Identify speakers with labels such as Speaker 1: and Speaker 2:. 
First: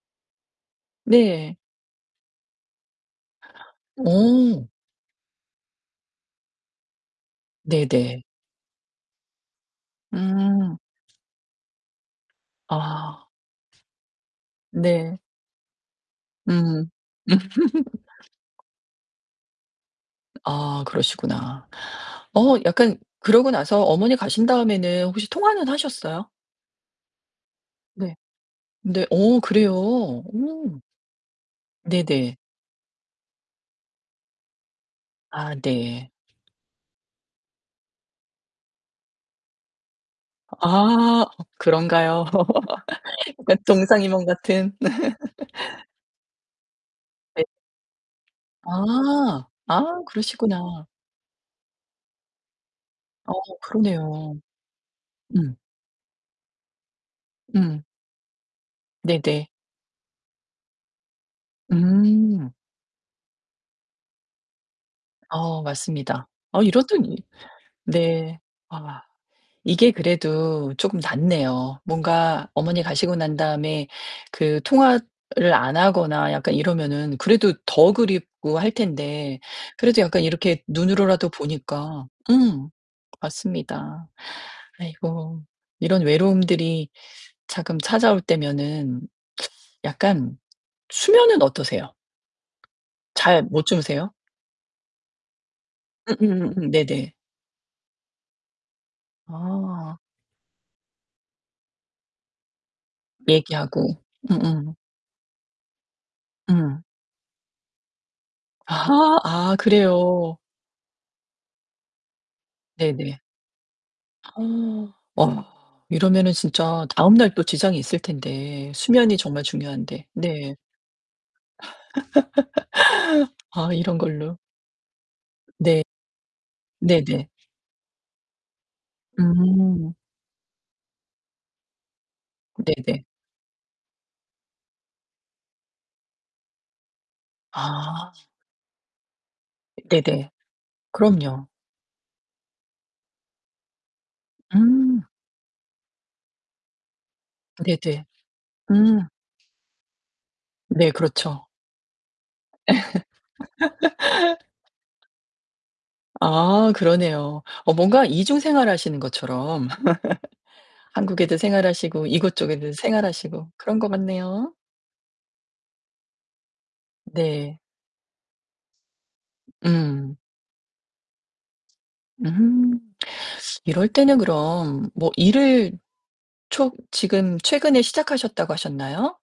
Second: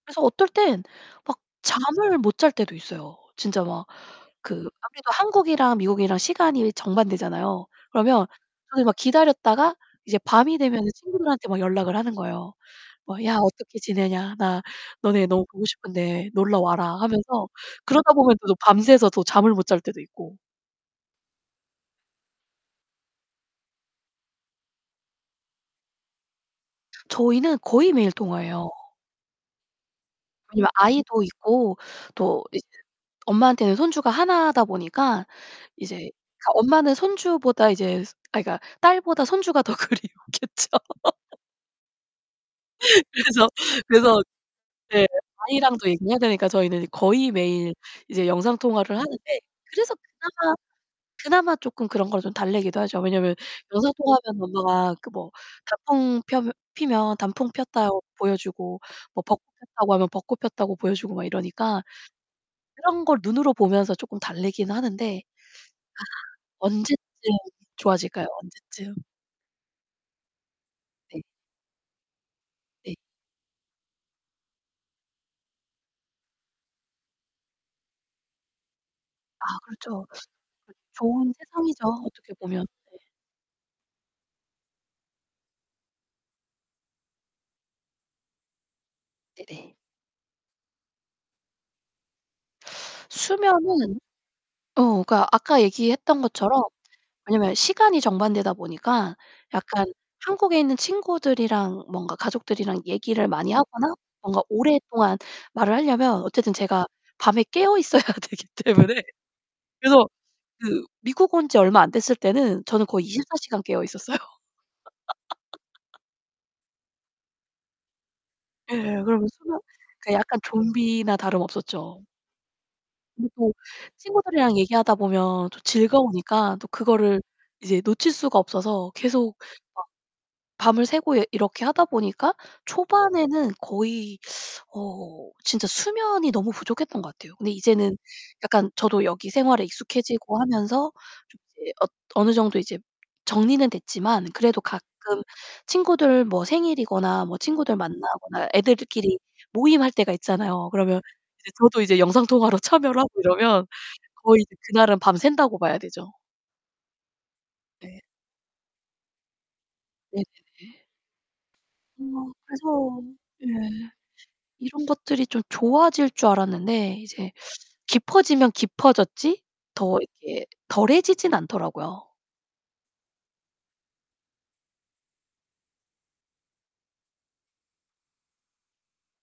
Speaker 1: 그래서 어떨 땐 막
Speaker 2: 네.
Speaker 1: 잠을 못 잘 때도 있어요. 진짜 막 그
Speaker 2: 어.
Speaker 1: 아무래도 한국이랑 미국이랑 시간이 정반대잖아요.
Speaker 2: 네네.
Speaker 1: 그러면 저는 막 기다렸다가 이제 밤이
Speaker 2: 음.
Speaker 1: 되면은 친구들한테 막 연락을 하는 거예요. 막
Speaker 2: 아.
Speaker 1: "야, 어떻게 지내냐? 나
Speaker 2: 네.
Speaker 1: 너네 너무 보고 싶은데
Speaker 2: 음.
Speaker 1: 놀러와라." 하면서. 그러다 보면 또 밤새서 잠을 못 잘 때도 있고
Speaker 2: 아 그러시구나. 어 약간 그러고 나서 어머니 가신 다음에는 혹시 통화는 하셨어요?
Speaker 1: 저희는 거의 매일
Speaker 2: 네.
Speaker 1: 통화해요.
Speaker 2: 네 어 그래요?
Speaker 1: 왜냐면
Speaker 2: 오.
Speaker 1: 아이도 있고
Speaker 2: 네네.
Speaker 1: 또 엄마한테는 손주가 하나다 보니까
Speaker 2: 아
Speaker 1: 이제
Speaker 2: 네.
Speaker 1: 엄마는 손주보다 이제 아니 그러니까 이제 딸보다 손주가 더 그리웠겠죠.
Speaker 2: 아 그런가요?
Speaker 1: 그래서
Speaker 2: 그러니까
Speaker 1: 그래서
Speaker 2: 동상이몽 같은.
Speaker 1: 네 아이랑도 얘기해야 되니까 저희는 거의
Speaker 2: 네.
Speaker 1: 매일 이제 영상통화를 하는데
Speaker 2: 아, 아
Speaker 1: 그래서
Speaker 2: 그러시구나.
Speaker 1: 그나마 조금 그런걸 좀 달래기도 하죠.
Speaker 2: 어
Speaker 1: 왜냐하면
Speaker 2: 그러네요.
Speaker 1: 영상통화하면 엄마가 뭐
Speaker 2: 음.
Speaker 1: 단풍 펴면 피면 단풍
Speaker 2: 음.
Speaker 1: 폈다고 보여주고, 뭐 벚꽃
Speaker 2: 네네.
Speaker 1: 폈다고 하면 벚꽃 폈다고 보여주고 막 이러니까.
Speaker 2: 음.
Speaker 1: 그런 걸 눈으로 보면서 조금 달래긴 하는데
Speaker 2: 어 맞습니다. 어 이러더니
Speaker 1: 언제쯤 좋아질까요?
Speaker 2: 네. 아.
Speaker 1: 언제쯤?
Speaker 2: 이게 그래도 쪼금
Speaker 1: 네.
Speaker 2: 낫네요. 뭔가 어머니
Speaker 1: 네.
Speaker 2: 가시고 난 다음에 그 통화를 안 하거나 약간 이러면은 그래도 더 그립고 할 텐데.
Speaker 1: 아,
Speaker 2: 그래도
Speaker 1: 그렇죠.
Speaker 2: 약간 이렇게 눈으로라도
Speaker 1: 좋은 세상이죠,
Speaker 2: 보니까
Speaker 1: 어떻게 보면.
Speaker 2: 음
Speaker 1: 네.
Speaker 2: 맞습니다. 아이고. 이런 외로움들이 잠깐 찾아올 때면은
Speaker 1: 네네.
Speaker 2: 약간 수면은 어떠세요? 잘 못
Speaker 1: 수면은
Speaker 2: 주무세요?
Speaker 1: 어, 그러니까 아까 얘기했던 것처럼
Speaker 2: 음음음 네네.
Speaker 1: 왜냐면 시간이 정반대다 보니까 약간
Speaker 2: 아
Speaker 1: 한국에 있는 친구들이랑 뭔가 가족들이랑 얘기를 많이 하거나
Speaker 2: 얘기하고. 음
Speaker 1: 뭔가
Speaker 2: 음.
Speaker 1: 오랫동안 말을 하려면 어쨌든
Speaker 2: 음.
Speaker 1: 제가 밤에 깨어있어야 되기 때문에.
Speaker 2: 아 아
Speaker 1: 그래서
Speaker 2: 그래요.
Speaker 1: 그 미국 온 지 얼마 안 됐을 때는 저는 거의
Speaker 2: 네네.
Speaker 1: 24 시간 깨어있었어요.
Speaker 2: 어 어 이러면 진짜 다음날 또 지장이 있을텐데,
Speaker 1: 예,
Speaker 2: 수면이
Speaker 1: 그러면
Speaker 2: 정말
Speaker 1: [unintelligible]
Speaker 2: 중요한데,
Speaker 1: 그 약간
Speaker 2: 네.
Speaker 1: 좀비나 다름 없었죠. 그리고
Speaker 2: 아 이런 걸로.
Speaker 1: 친구들이랑 얘기하다 보면 또
Speaker 2: 네.
Speaker 1: 즐거우니까 또 그거를
Speaker 2: 네네.
Speaker 1: 이제 놓칠 수가 없어서 계속 막
Speaker 2: 음.
Speaker 1: 밤을 새고 이렇게 하다보니까
Speaker 2: 네네.
Speaker 1: 초반에는 거의 어 진짜 수면이 너무 부족했던 것 같아요. 근데 이제는
Speaker 2: 아.
Speaker 1: 약간 저도 여기 생활에
Speaker 2: 네네.
Speaker 1: 익숙해지고 하면서 좀
Speaker 2: 그럼요.
Speaker 1: 이제 어느 정도 이제 정리는 됐지만, 그래도 가끔
Speaker 2: 음.
Speaker 1: 친구들 뭐 생일이거나 뭐 친구들
Speaker 2: 네네.
Speaker 1: 만나거나,
Speaker 2: 음.
Speaker 1: 애들끼리 모임할 때가 있잖아요.
Speaker 2: 네,
Speaker 1: 그러면
Speaker 2: 그렇죠.
Speaker 1: 저도 이제 영상통화로 참여를 하고 이러면 거의 그날은 밤 샌다고 봐야 되죠.
Speaker 2: 아, 그러네요. 어
Speaker 1: 네.
Speaker 2: 뭔가 이중 생활하시는 것처럼.
Speaker 1: 네네네.
Speaker 2: 한국에도 생활하시고
Speaker 1: 어
Speaker 2: 이곳 쪽에도
Speaker 1: 그래서
Speaker 2: 생활하시고 그런
Speaker 1: 예
Speaker 2: 것 같네요.
Speaker 1: 이런 것들이 좀 좋아질 줄 알았는데 이제
Speaker 2: 네.
Speaker 1: 깊어지면 깊어졌지 더
Speaker 2: 음.
Speaker 1: 이렇게 덜해지진 않더라고요.
Speaker 2: 음 이럴 때는 그럼 뭐 일을 초 지금 최근에 시작하셨다고 하셨나요?